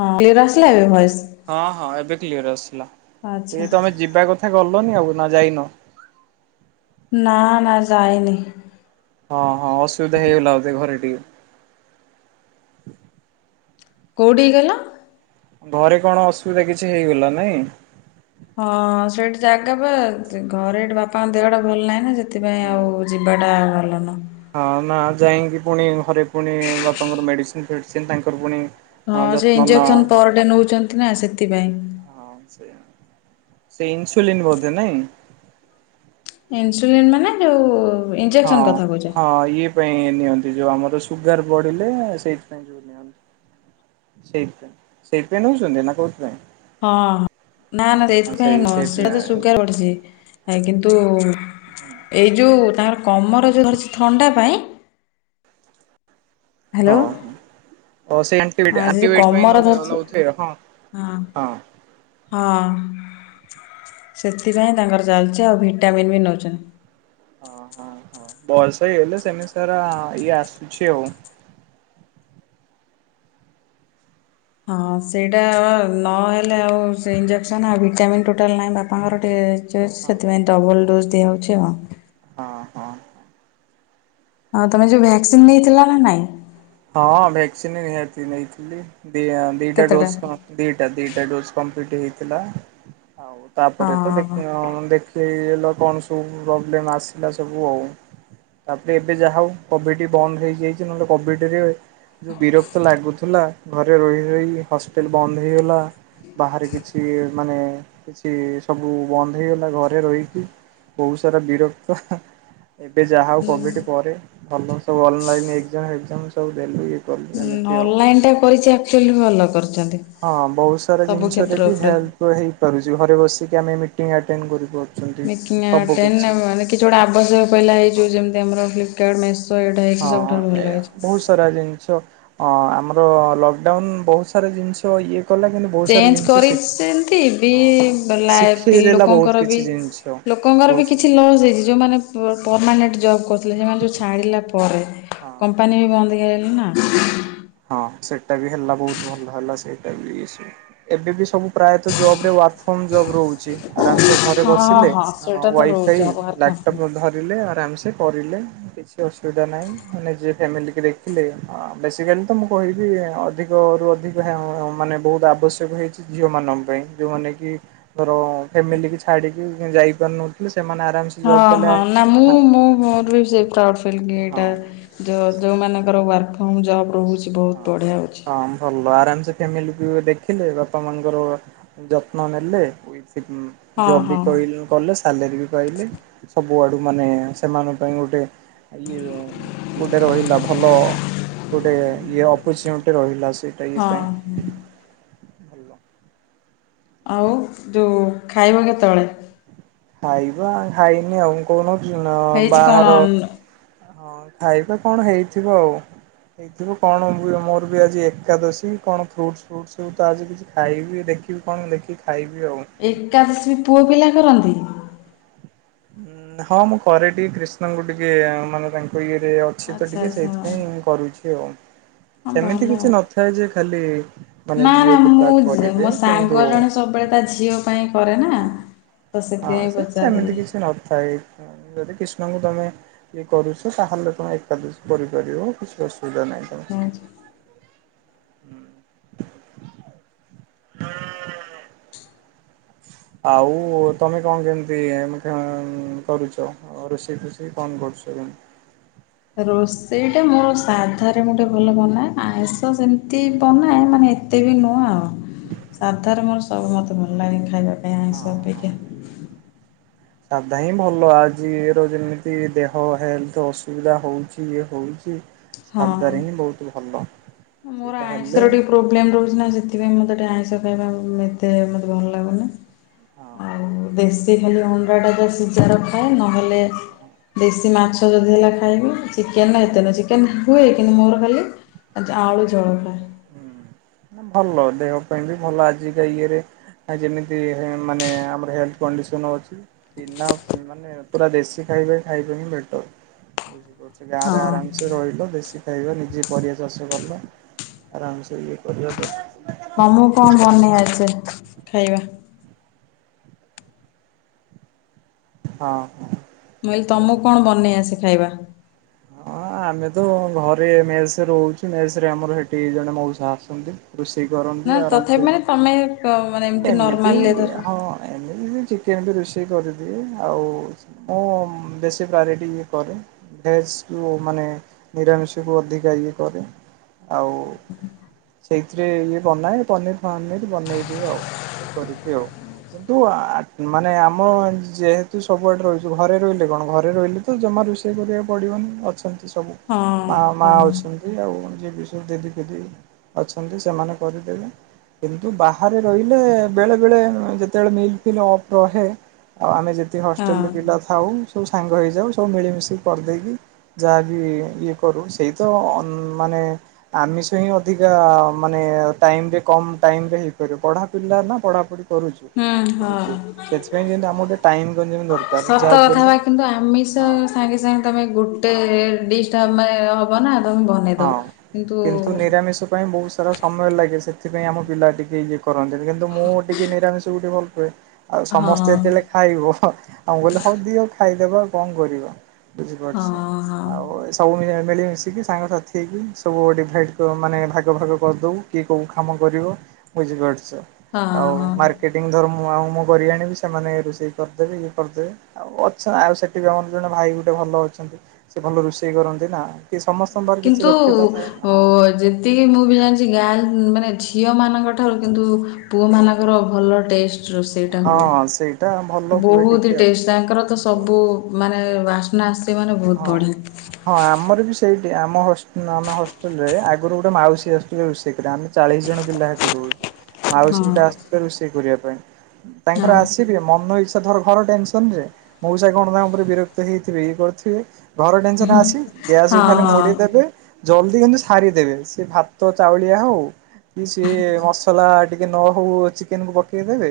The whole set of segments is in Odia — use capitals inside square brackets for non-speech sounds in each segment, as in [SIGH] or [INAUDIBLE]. ହଁ କ୍ଲିୟର ଆସିଲା ଏବେ ଭଏସ୍? ହଁ ହଁ ଏବେ କ୍ଲିୟର ଆସିଲା ଆଚ୍ଛା ଏ ତମେ ଯିବା କଥା ଗଲନି ଆଉ ନା ଯାଇନ? ନା ନା ଯାଏନି। ହଁ ହଁ ଅସୁବିଧା ହେଇଗଲା ବୋଧେ ଘରେ ଟିକେ? କୋଉଠିକି କହିଲ? ଘରେ କଣ ଅସୁବିଧା କିଛି ହେଇଗଲା ନାଇଁ? ହଁ ସେଇଠି ଜାଗା ବା ଘରେ ଏଠି ବାପାଙ୍କ ଦେହ ଟା ଭଲ ନାହିଁ ନା ସେଥିପାଇଁ ହୁଁ। ଆଉ ଯିବା ଟା ଭଲ ନୁହୁଁ। ହଁ ନା ଯାଇଁକି ପୁଣି ହରେ ପୁଣି ବାପାଙ୍କର ମେଡିସିନ୍ ଫେଡିସିନ୍ ତାଙ୍କର ପୁଣି ହଁ ସେ ଯତ୍ନ ନଅ ଇଞ୍ଜେକ୍ସନ ପର ଡ଼େ ନଉଚନ୍ତି ନା ସେଥିପାଇଁ। ହଁ ସେଇଆ ସେ ଇନ୍ସୁଲିନ ବୋଧେ ନାଇଁ? ଇନ୍ସୁଲିନ୍ ମାନେ ଯୋଉ ହଁ ଇଞ୍ଜେକ୍ସନ୍ କଥା କହୁଚ? ହଁ ଇଏ ପାଇଁ ନିଅନ୍ତି ଯୋଉ ଆମର ସୁଗାର ବଢ଼ିଲେ ସେଇଥିପାଇଁ ଯୋଉ ନିଅନ୍ ସେଇଥିପାଇଁ ସେଇଥିପାଇଁ ନଉଚନ୍ତି ନା କୋଉଥପାଇଁ? ହଁ ନା ନା ସେଇଥପାଇଁ ନୁହଁ ସେଇଥି ସେଟା ତ ସୁଗାର ବଢ଼ିଚି। ଏ କିନ୍ତୁ ଏଇ ଯୋଉ ତାଙ୍କର କମର ଯୋଉ ଧରିଚି ଥଣ୍ଡା ପାଇଁ ହଁ ହ୍ୟାଲୋ ହଁ। ଓ ସେ ଆଣ୍ଟିବେଟ ଆଜି ଯୋଉ ଆଣ୍ଟିବାଇଟ ପାଇଁ କମର ନଉ ଧରିଛି ନଉଥୁବେ ହଁ ହଁ। ହଁ ସେଥିପାଇଁ ତାଙ୍କର ଚାଲିଚି ଆଉ ଭିଟାମିନ୍ ବି ନଉଚନ୍ତି। ଅ ହଁ ହଁ ବୟସ ହେଇଗଲେ ସେମତି ସାରା ଇଏ ଆସୁଛି ଆଉ। ହଁ ସେଇଟା ଆ ଆ ନହେଲେ ଆଉ ସେ ଇଞ୍ଜେକ୍ସନ୍ ଆଉ ଭିଟାମିନ୍ ଟୋଟାଲ ନାହିଁ ବାପାଙ୍କର ଟିକେ ଚଏସ ହଁ ସେଥିପାଇଁ ଡବଲ ଡୋଜ୍ ଦିଆହଉଛି ଆଉ। ହଁ ହଁ। ହଁ ତମେ ଯୋଉ ଭ୍ୟାକ୍ସିନ ନେଇଥିଲ ନା ନାଇଁ? ହଁ ଭ୍ୟାକ୍ସିନ ନିହାତି ନେଇଥିଲି ଦି ଆଁ ଦିଟା କେତେଟା? ଡୋଜ କଁ ଦିଟା ଦିଟା ଡୋଜ କମ୍ପ୍ଲିଟି ହେଇଥିଲା ଆଉ ତାପରେ ତ ହଁ ଦେଖ ଅଁ ଅଁ ଦେଖ ତେ ଇଏଲ କଣ ସବୁ ପ୍ରୋବ୍ଲେମ ଆସିଲା ସବୁ ଆଉ। ତାପରେ ଏବେ ଯାହା ହଉ କୋଭିଡ଼ି ବନ୍ଦ ହେଇଯାଇଚି ନହେଲେ କୋଭିଡ଼ ସେତିକବଳେ ଯୋଉ ବିରକ୍ତ ଲାଗୁଥୁଲା ଘରେ ରହି ରହି ହଷ୍ଟେଲ ବନ୍ଦ ହେଇଗଲା। ବାହରେ କିଛି ମାନେ କିଛି ସବୁ ବନ୍ଦ ହେଇଗଲା ଘରେ ରହିକି ବହୁ ସାରା ବିରକ୍ତ ହାଁ ଏବେ ଯାହା ହଉ କୋଭିଡ଼ ପରେ ଭଲ ସବୁ ଅନଲାଇନ୍ ଏଗ୍ଜାମ ଫେକ୍ଜାମ ସବୁ ଦେଲି। ହିଁ ଅନଲାଇନ ଟା କରିଛି ଆକ୍ଚୁଆଲି ଭଲ କରଚନ୍ତି। ହଁ ବହୁତ ସାରା ଜିନଷରେ ବି ହେଲ୍ପ ହେଇପାରୁଚି ଘରେ ବସିକି ଆମେ ମିଟିଂ ଆଟେଣ୍ଡ କରି ପା ମିଟିଙ୍ଗ ଆଟେଣ୍ଡ ଆଉ ମାନେ କିଛି ଗୋଟେ ଆବଶ୍ୟକ ପଇଲା ହେଇ ହଁ। ଯୋଉ ଯେମତି ଆମର ଫ୍ଲିପକାର୍ଟ ମେସ୍ ହଁ ଏଇଆ ବହୁସ୍ ସାରା ଜିନଷ ଅଁ ଆମର ଲକଡ଼ାଉନ ବହୁତ ସାରା ଜିନଷ ଇଏ କଲା କିନ୍ତୁ ବହୁତ ସାରା ଚେଞ୍ଜ ଜିନିଷ ଶିଖ କରିସେନ୍ତି ବି ହଁ ଲାଇଫ କି ଶିଖେଇ ଦେଲା ବହୁତ ଲୋକଙ୍କର ବି କିଛି ଜିନିଷ ଲୋକଙ୍କର ବି ବହୁତ କିଛି ଲସ୍ ହେଇଚି ଯୋଉ ମାନେ ପର ପରମାନେଟ ଜବ୍ କରୁଥିଲେ ସେମାନେ ଯୋଉ ଛାଡ଼ିଲା ପରେ ହଁ। କମ୍ପାନୀ ବି ବନ୍ଦ ହେଇଗଲେ ନା? [INAUDIBLE] ହଁ ସେଟା ବି ହେଲା ବହୁତ ଭଲ ହେଲା ସେଟା ବି ସେ ଏବେ ବି ସବୁ ପ୍ରାୟତଃ ଜବରେ ୱାର୍କ ଫ୍ରୋମ ଜବ୍ ରହୁଚି ଆରାମସେ ଘରେ ହଁ ବସିଲେ ହଁ ଅଁ ସେଇଟା ତ ରହୁଛି ୱାଇଫାଇ ଆଉ ବାହାର କମ୍ପାନୀ ଲାଟପ୍ ଧର ରିଲେ ଆରାମସେ କରିଲେ କିଛି ଅସୁବିଧା ନାଇଁ ମାନେ ନିଜେ ଫ୍ୟାମିଲିକି ଦେଖିଲେ ଆ ବେସିକାଲି ତ ମୁଁ କହିବି ଅଧିକରୁୁ ଅଧିକ ହେ ଅଁ ମାନେ ବହୁତ ଆବଶ୍ୟକ ହେଇଚି ଝିଅମାନଙ୍କ ପାଇଁ ଯୋଉମାନେ କି ର ଫ୍ୟାମିଲି କି ଛାଡିକି ଯାଇପାରୁନଥିଲେ ସେମାନେ ଆରାମ ସେ ହଁ ହଁ ନା ମୁଁ ମୋ ମୋର ବି ସେ ପ୍ରାଉଡ ଫିଲ କି ଏଇଟା। ହଁ ଯଉ ଯଉମାନଙ୍କର ୱାର୍କ ଫ୍ରୋମ ଜବ୍ ରହୁଚି। ହଁ ହଁ ଭଲ ଆରାମସେ ଫ୍ୟାମିଲିକୁ ଦେଖିଲେ ବାପା ମାଙ୍କର। ଯତ୍ନ ନେଲେ ହଁ ହଁ [UNINTELLIGIBLE] କଲେ ସାଲେରୀ ବି ପାଇଲେ ସବୁ ଆଡୁ ମାନେ ସେମାନଙ୍କ ପାଇଁ ଗୋଟେ। ଇଏ ଗୋଟେ ରହିଲା ଭଲ ଗୋଟେ। ଇଏ ଅପର୍ଚୁନିଟି ଟେ ରହିଲା ସେ। ହଁ ହୁଁ। ଭଲ ଆଉ ଯୋଉ ଖାଇବ କେତବଳେ? ଖାଇବା ଖାଇନି ଆଉ ମୁଁ କହୁନଥିଲି ନା ହେଇଛି କଣ ବାହାର। ହଁ ଖାଇବା କଣ ହେଇଥିବ ଆଉ। ହେଇଥିବ କଣ ମୁଁବି ମୋର ବି ଆଜି ଏକାଦଶୀ କଣ ଫ୍ରୁଟସ ଫ୍ରୁଟସ ସବୁ ତ ଆଜି କିଛି ଖାଇବି। ଦେ କି କଣ ଦେଖିକି ଖାଇବି ଆଉ? ଏକାଦଶୀ ବି ପୁଅ ପିଲା କରନ୍ତି? ଉଁ ହଁ ମୁଁ କରେ ଟି କ୍ରୀଷ୍ଣଙ୍କୁ ଟିକେ ମାନେ ତାଙ୍କେ ଇଏରେ ଅଛି ତ ଆଚ୍ଛା ଟିକେ ଆଚ୍ଛା ସେଇଥିପାଇଁ କରୁଛି ଆଉ। ହଁ ସେମିତି ଭଲ କିଛି ଆଉ। ନଥାଏ ଯେ ଖାଲି ମାନେ ନା ନା ଝିଅପିଲା ମୁଁ କରିବେ। ମୋ କିନ୍ତୁ ସାଙ୍ଗ ଜଣେ ସବୁବେଳେ ତା ଝିଅ ପାଇଁ କରେନା ହଁ ତ ହଁ ସେଥିପାଇଁ ସେମିତି ପଚାରଦେଲି। କିଛି ସେ ନଥାଏ। ଉଁ ଯଦି କ୍ରିଷ୍ଣଙ୍କୁ ତମେ। ଇଏ କରୁଛ ତାହେଲେ ତମେ ଏକାଦଶୀ କରିପାରିବ କିଛି ଅସୁବିଧା ନାଇଁ। [UNINTELLIGIBLE] ଆଉ ତମେ କଣ କେମତି [UNINTELLIGIBLE] କରୁଛ? ଅ ରୋଷେଇ ଫୋଷେଇ କଣ କରୁଛ? [UNINTELLIGIBLE] ରୋଷେଇଟା ମୋର ସାଧାରେ ମୁଁ ଟିକେ ଭଲ ବନାଏ ଆଇଁଷ ସେମତି ବନାଏ ମାନେ ଏ ତେ ବି ନୁହଁ ଆଉ ସାଧାରେ ମୋର ସବୁ ମତେ ଭଲ ଲାଗେ ଖାଇବାକୁ। ହଁ ହଁ। [INAUDIBLE] ସାଧା ହିଁ ଭଲ ଆଜିର ଯେମିତି ଦେହ ହେଲଥ ଅସୁବିଧା ହଉଚି ଇଏ ହଉଚି। ହଁ। ସାଧାରେ ହିଁ ବହୁତ ଭଲ। ମୋର ସେଇଟା ହେଲେ ଆଇଁଷରେ ଟିକେ ପ୍ରୋବ୍ଲେମ ରହୁଚି ନା ସେଥିପାଇଁ ମତେଟେ ଆଇଁସ ଖାଇବା ଉଁ ଏତେ ମତେ ଭଲ ଲାଗୁନି। ହଁ ଆଉ ଦେଶୀ ଖାଲି ଅଣ୍ଡାଟା ଯା ସିଝାର ରଖାଏ ନହେଲେ। ଦେଶୀ ମାଛ ଯଦି ହେଲା ଖାଇବି ଚିକେନରା ହୁଁ ଏତେ ନୁହେଁ ଚିକେନ ହା ହୁଏ କିନ୍ତୁ ମୋର ଖାଲି। ଆଜି ଆଳୁ ଝୋଳଟା। ହୁଁ ଭଲ ଦେହ ପାଇଁ ବି ଭଲ ଆଜିକା ଇଏରେ ଆ ଯେମିତି ମାନେ ଆମର ହେଲ୍‌ଥ କଣ୍ଡିସନ ଅଛି। ଇନାପ ମାନେ ପୁରା ଦେଶୀ ଖାଇବେ ଖାଇବେ ହିଁ ବେଟର। ବୁଝି ପାରୁଛ ଗାଁ ରେ ଆରାମ ହଁ ସେ ରହିଲ ଦେଶୀ ଖାଇବ ନିଜେ ପରିବା ଚାଷ କଲ। ଆରାମ ସେ ଇଏ କରିବା [UNINTELLIGIBLE] ତମକୁ କଣ ବନେଇ ଆସେ ଖାଇବା? ହଁ ହଁ। ମୁଁ କହିଲି ତମକୁ କଣ ବନେଇ ଆସେ ଖାଇବା? ହଁ ଆମେ ତ ଘରେ ମେସ ରହୁଛୁ ମେସରେ ଆମର ଏଠି ଜଣେ ମଉସା ଆସନ୍ତି। ରୋଷେଇ ନା କରନ୍ତି ଆରାମ ତଥାପି ସେ ମାନେ ତମେ ମାନେ ଏମିତି ନର୍ମାଲରେ ଧର ହଁ। ଏମିତି ବି ଚିକେନ ବି ରୋଷେଇ କରିଦିଏ। ଆଉ ମୁଁ ବେଶୀ ପ୍ରାୟୋରିଟି ବି କରେ। ମେସକୁ ମାନେ ନିରାମିଷକୁ ଅଧିକା ଇଏ କରେ। ଆଉ ସେଇଥିରେ ଇଏ ବନାଏ ପନିର ଫନିର୍ ବନେଇଦିଏ ଆଉ। ଇଏ କରିକି ଆଉ କିନ୍ତୁ ଆ ମାନେ ଆମ ଯେହେତୁ ସବୁଆଡେ ରହିଛୁ ଘରେ ରହିଲେ କଣ ଘରେ ରହିଲେ ଜମା ରୋଷେଇ କରିବାକୁ ପଡିବନି ଅଛନ୍ତି। ସବୁ ହଁ ମା ମା ହଉ ଅଛନ୍ତି ଏମିତି ଆଉ ଯିଏ ବିଶୁ ଦିଦି ପିଦି ଅଛନ୍ତି ସେମାନେ କରିଦେବେ। କିନ୍ତୁ ବାହାରେ ରହିଲେ ବେଳେବେଳେ ଯେତେବେଳେ ମିଲ୍ ଫିଲ୍ ଅଫ୍ ରହେ। ଆଉ ଆମେ ଯେତିକି ହଁ ହଷ୍ଟେଲରେ ପିଲା ଥାଉ ସବୁ ସାଙ୍ଗ ହେଇଯାଉ ସବୁ ମିଳିମିଶିକି କରିଦେଇକି। ଯାହା ବିି ଇଏ କରୁ ସେଇ ତ ଅନ ମାନେ ଆମିଷ ହିଁ ଅଧିକା ମାନେ ଟାଇମରେ କମ ଟାଇମରେ ହେଇପାରିବ। ପଢା ପିଲା ନା ପଢାପଢି କରୁଛୁ ହୁଁ ଯେହେତୁ ହଁ। ସେଥିପାଇଁ ଯେମିତି ଆମର ଗୋଟେ ଟାଇମ ଯେମିତି ଦରକାର ସତ ଯାହା ବି କଥା ହେଲେ। ବା କିନ୍ତୁ ଆମିଷ ହଁ ସାଙ୍ଗେ ସାଙ୍ଗେ ତମେ ଗୋଟେ ଡିସ୍ଟା ହଁ ଆମେ ହ ବ ନା ତମେ ବନେଇ ଦବ, କିନ୍ତୁ ଆମିଷ ପାଇଁ ବହୁତ ସାରା ସମୟ ଲାଗେ ସେଥିପାଇଁ ଆମ ପିଲା ଟିକେ ଇଏ କରନ୍ତିନି, କିନ୍ତୁ ମୁଁ ଟିକେ ନିରାମିଷ କୁ ଟିକେ ଭଲ ପାଏ। ଆଉ ହଁ ସମସ୍ତେ ଯେତେବେଳେ ଖାଇବ ଆଉ କହିଲେ ହଉ ଦିଅ ହଉ ଖାଇଦବା ଆଉ କଣ କରିବା। ବୁଝିପାରୁଛ। ହଁ ହଁ ଆଉ ସବୁ ମିଳି ମିଶିକି ସାଙ୍ଗସାଥି ହେଇକି ସବୁ ଡିଭାଇଟ୍ ମାନେ ଭାଗ ଭାଗ କରିଦଉ। କିଏ କୋଉ କାମ କରିବ ବୁଝିପାରୁଛ। ହଁ ଆଉ ହଁ। ମାର ର୍କେଟିଙ୍ଗ ଧର ମୁଁ ଆଉ ମୁଁ କରିଆଣିବି ସେମାନେ ରୋଷେଇ କରିଦେବେ ଇଏ କରିଦେବେ। ଆଉ ଅଛ ନ ଆଉ ସେଠି ବି ଆମର ଜଣେ ଭାଇ ଗୋଟେ ଭଲ ଅଛନ୍ତି। ସେ ଭଲ ରୋଷେଇ କରନ୍ତି ନା କି। ସମସ୍ତଙ୍କର କିଛି କିନ୍ତୁ ଦକ୍ଷତା ଥାଏ ନା ଅ ହଁ। ଯେ ତିକି ମୁଁ ବି ଜାଣିଛି ଗାଁ ମାନେ ଝିଅମାନଙ୍କ ଠାରୁ କିନ୍ତୁ ପୁଅମାନଙ୍କର ଭଲ ଟେଷ୍ଟ। ରୋଷେଇଟା ହୁଏ। ହଁ ସେଇଟା ଭଲ ହୁଏ ବହୁତ ଟିକେ ଟେଷ୍ଟ ତାଙ୍କର ତ ଆଉ। ସବୁ ମାନେ ବାସ୍ନା ଆସୁଛି ମାନେ ବହୁତ ହଁ। ବଢ଼ିଆ। ହଁ ଆମର ବି ସେଇଠି ଆମ ହଷ୍ଟ ହଷ୍ଟେଲରେ ଆଗରୁ ଗୋଟେ ମାଉସୀ ଆସୁଥିଲେ ରୋଷେଇ କରିବା ଆମେ ଚାଳିଶ ଜଣ ପିଲା ସେଠି ରହୁଛୁ। ମାଉସୀ ହଁ ଗୋଟେ ଆସିବେ ରୋଷେଇ କରିବା ପାଇଁ, ହଁ ତାଙ୍କର ଆସିବେ ମନ ଇଚ୍ଛା ଧର ଘର ଟେନସନରେ ମଉସା କଣ ତାଙ୍କ ଉପରେ ବିରକ୍ତ ହେଇଥିବ ଇଏ କରିଥିବ ବେ ଘର ଟେନସନ ଆସି ହଁ ଗ୍ୟାସକୁ ଖାଲି ମୁଡି ଦେବେ। ଜଲ୍ଦି କିନ୍ତୁ ସାରିଦେବେ, ସେ ଭାତ ଚାଉଳିଆ ହଉ। କି ସିଏ ମସଲା ଟିକେ ନ ହଉ ଚିକେନକୁୁ ପକେଇ ଦେବେ।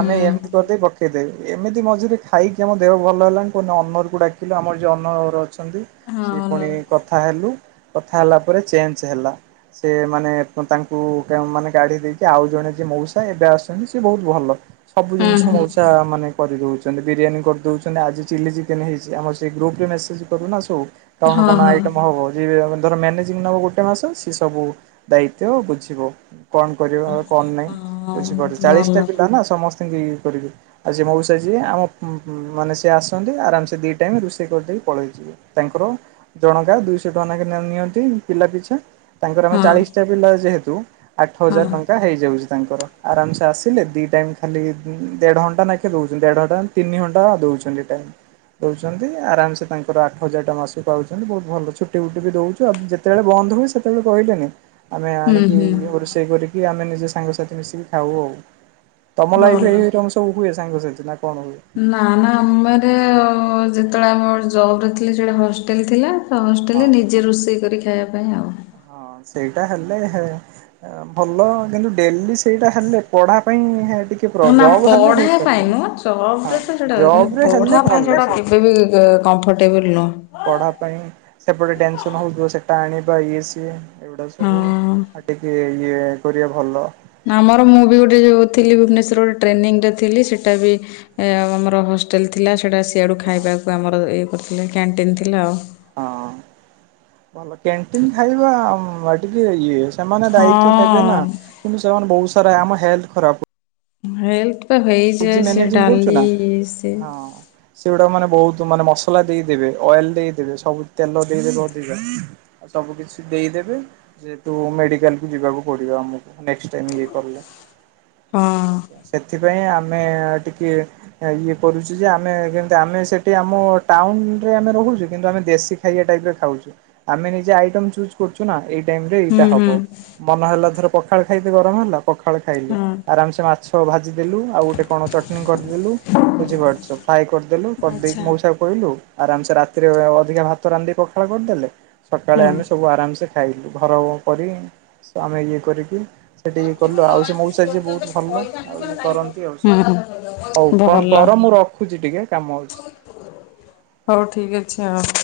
ହଁ ହୁଁ। ଏମିତି କରିଦେଇ ପକେଇଦେବେ ଏମିତି ମଝିରେ ଖାଇକି ଆମ ଦେହ ଭଲ ହେଲାଣି ପୁଣି ଅନର ଡାକି ଲୁ ଆମର ଯୋଉ ଅନର ଅଛନ୍ତି। ସିଏ ହଁ ନ ପୁଣି କଥା ହେଲୁ କଥା ହେଲା ପରେ ଚେଞ୍ଜ ହେଲା। ସେ ମାନେ ତାଙ୍କୁ ମାନେ କାଢି ଦେଇକି ଆଉ ଜଣେ ଯିଏ ମଉସା ଏବେ ଆସୁଛନ୍ତି ସିଏ ବହୁତ ଭଲ। ସବୁ ହୁଁ ଜିନିଷ ହୁଁ ମଉସା ମାନେ କରିଦଉଛନ୍ତି। ବିରିୟାନୀ କରିଦଉଛନ୍ତି ଆଜି ଚିଲି ଚିକେନ୍ ହେଇ ଛି ଆମର ସେ ଗ୍ରୁପରେ ମେସେଜ କରୁନା ସବୁ କଣ ହଁ କଣ ହଁ। ଆଇଟମ ହବ। ଯିଏ ଧର ମ୍ୟାନେଜିଂ ନବ ଗୋଟେ ମାସ ସିଏ ସବୁ ଦାୟିତ୍ଵ ବୁଝିବ। କଣ କରିବ କଣ ନାହିଁ? ହଁ ବୁଝିପାରୁଛ ଚାଳିଶ ଭଲ ଟା ପିଲା ନା ସମସ ସ୍ତେ ଇଏ କରିବେ ଆଉ ଯିଏ ମଉସା ଯିଏ ଆମ ମ ମାନେ ସିଏ ଆସନ୍ତି ଆରାମ ସେ ଦି ଟାଇମ ରୋଷେଇ କରିଦେଇ ପଳେଇଯିବେ। ତାଙ୍କର ଜଣକା ଦୁଇଶହଟଙ୍କା ନିଅନ୍ତି ପିଲାପିଛା। ତାଙ୍କର ଆମେ ହଁ ଚାଳିଶଟା ପିଲା ଯେହେତୁ ହଁ ଆଠହଜାରଟଙ୍କା ହେଇଯାଉଛି। ତାଙ୍କର ଆରାମସେ ଆସିଲେ ଦି ଟାଇମ ଖାଲି ଦେଢ଼ଘଣ୍ଟା ନାଖେ ଦଉଚନ୍ତି ଦେଢଘଣ୍ଟା ତିନିଘଣ୍ଟା ଦଉଚନ୍ତି ଟାଇମ ଦଉଛନ୍ତି ଆରାମସେ ତାଙ୍କର ଆଠହଜାର ଟଙ୍କା ମାସକୁ ପାଉଛନ୍ତି ବହୁତ ଭଲ ଛୁଟି ଫୁଟି ବି ଦଉଚୁ ଆ ଯେତେ ଯେତେବେଳେ ବନ୍ଦ ହୁଏ ସେତେବେଳେ କହିଲେନି ଆମେ ହୁଁ ଆଣିକି ହୁଁ ରୋଷେଇ କରିକି ଆମେ ନିଜ ସାଙ୍ଗସାଥି ମିଶିକି ଖାଉ ଆଉ ତମ ଲାଇଫ୍ ଭଲ। ଏଇ ରଙ୍ଗ ସବୁ ହୁଏ ସାଙ୍ଗସାଥି ନା କଣ ହୁଏ ନା ନା ଆମେର ଯେତେବେଳେ ଆମ ଜବରେ ଥିଲା ସେଇଟା ହଷ୍ଟେଲ ଥିଲା ତ ହଁ ହଷ୍ଟେଲ ନିଜେ ରୋଷେଇ କରି ଖାଇବା ପାଇଁ ଆଉ ହଁ ସେଇଟା ହେଲେ ହେ ହଁ ଭଲ କିନ୍ତୁ ଡେଲି ସେଇଟା ହେଲେ ପଢ଼ାପାଇଁ ଟିକେ ନା ଜବ୍ ହେଲେ ପଢା ହେଇପାରିବ। ପାଇଁ ନୁହଁ ହଁ ସେଟା କିନ୍ତୁ ଜବରେ ହେଲେ ପଢା ପାଇଁ ଭଲ ସେଇଟି କେବେ ବି କମ୍ଫଟେବୁଲ୍ ନୁହଁ ପଢାପାଇଁ ସେପଟେ ଟେନସନ୍ ହଉଥିବ ସେଇଟା ଆଣିବା ଇଏ ସିଏ ଏଗୁଡ଼ା ସବୁ ହଁ। ଆ ଟିକିଏ ଇଏ କରିବା ଭଲ ଆମର ମୁଁ ବି ଗୋଟେ ଯୋଉଥିଲି ଭୁବନେଶ୍ଵର ଗୋଟେ ଟ୍ରେନିଂରେ ଥିଲି ସେଇଟା ବି ଏ ଆମର ହଷ୍ଟେଲ ଥିଲା ସେଇଟା ସିଆଡୁ ଖାଇବାକୁ ଆମର ଇଏ କରିଥିଲେ କ୍ୟାଣ୍ଟିନ ଥିଲା ଆଉ ହଁ ଭଲ କ୍ୟାଣ୍ଟିନ୍ ଖାଇବା ଟିକେ ଇଏ ସେମାନେ ଦାୟିତ୍ୱ ନେବେ ନା ହଁ କିନ୍ତୁ ସେମାନେ ବହୁସାରା ଆମ ହେଲଥେ ଖରାପ ହେଲର୍ଥ ନିଜେ ହେଇଯାଏ ସେ ମ୍ୟାନେଜିଂ କରୁଛୁ ଡାଲି ନା ସେ ହଁ ସେଗୁଡା ମାନେ ବହୁତ ମାନେ ମସଲା ଦେଇଦେବେ ଅଏଲ ଦେଇଦେବେ ସବୁ ତେଲ ଦେଇଦେବେ ଅଧିକା ସବୁ କିଛି ଦେଇଦେବେ ଯେହେତୁ ମେଡିକାଲକୁ ଯିବାକୁ ପଡିବ ଆମକୁ ନେକ୍ସଟାଇମ୍ ଇଏ କଲେ ହଁ ବୁଝି ପାରୁଛ ସେଥିପାଇଁ ଆମେ ଟିକେ ଇଏ କରୁଚୁ ଯେ ଆମେ କେମିତି ଆମେ ସେଠି ଆମ ଟାଉନରେ ଆମେ ରହୁଛୁ କିନ୍ତୁ ଆମେ ଦେଶୀ ଖାଇଆ ଟାଇପର ଖାଉଚୁ ଆମେ ନିଜେ ଆଇଟମ୍ ଚୁଜ୍ କରୁଚୁ ନା ଏଇ ଟାଇମରେ ଏଇଟା ହୁଁ ହୁଁ। ହବ ମନ ହେଲା ଧର ପଖାଳ ଖାଇତେ ଗରମ ହେଲା ପଖାଳ ଖାଇଲୁ ହଁ। ଆରାମସେ ମାଛ ଭାଜିଦେଲୁ ଆଉ କଣ ଚଟଣି କରିଦେଲୁ ବୁଝିପାରୁଛ ଫ୍ରାଏ କରିଦେଲୁ ଆଚ୍ଛା। କରିଦେଇକି ମଉସା କହିଲୁ ଆରାମସେ ରାତିରେ ଅଧିକା ଭାତ ରାନ୍ଧିକି ପଖାଳ କରିଦେଲେ ସକାଳେ ହୁଁ ଆମେ ସବୁ ଆରାମସେ ଖାଇଲୁ ଘର କରି ଆମେ ଇଏ କରିକି ସେଇଠି ଇଏ କଲୁ ଆଉ ସେ ମଉସା ଯିଏ ବହୁତ ଭଲ ଆଉ ଇଏ କରନ୍ତି ଆଉ ସେ ହୁଁ ହଉ କଣ ଭଲ କର ମୁଁ ରଖୁଛି ଟିକେ କାମ ଅଛି। ହଉ ଠିକ୍ ଅଛି ଆଉ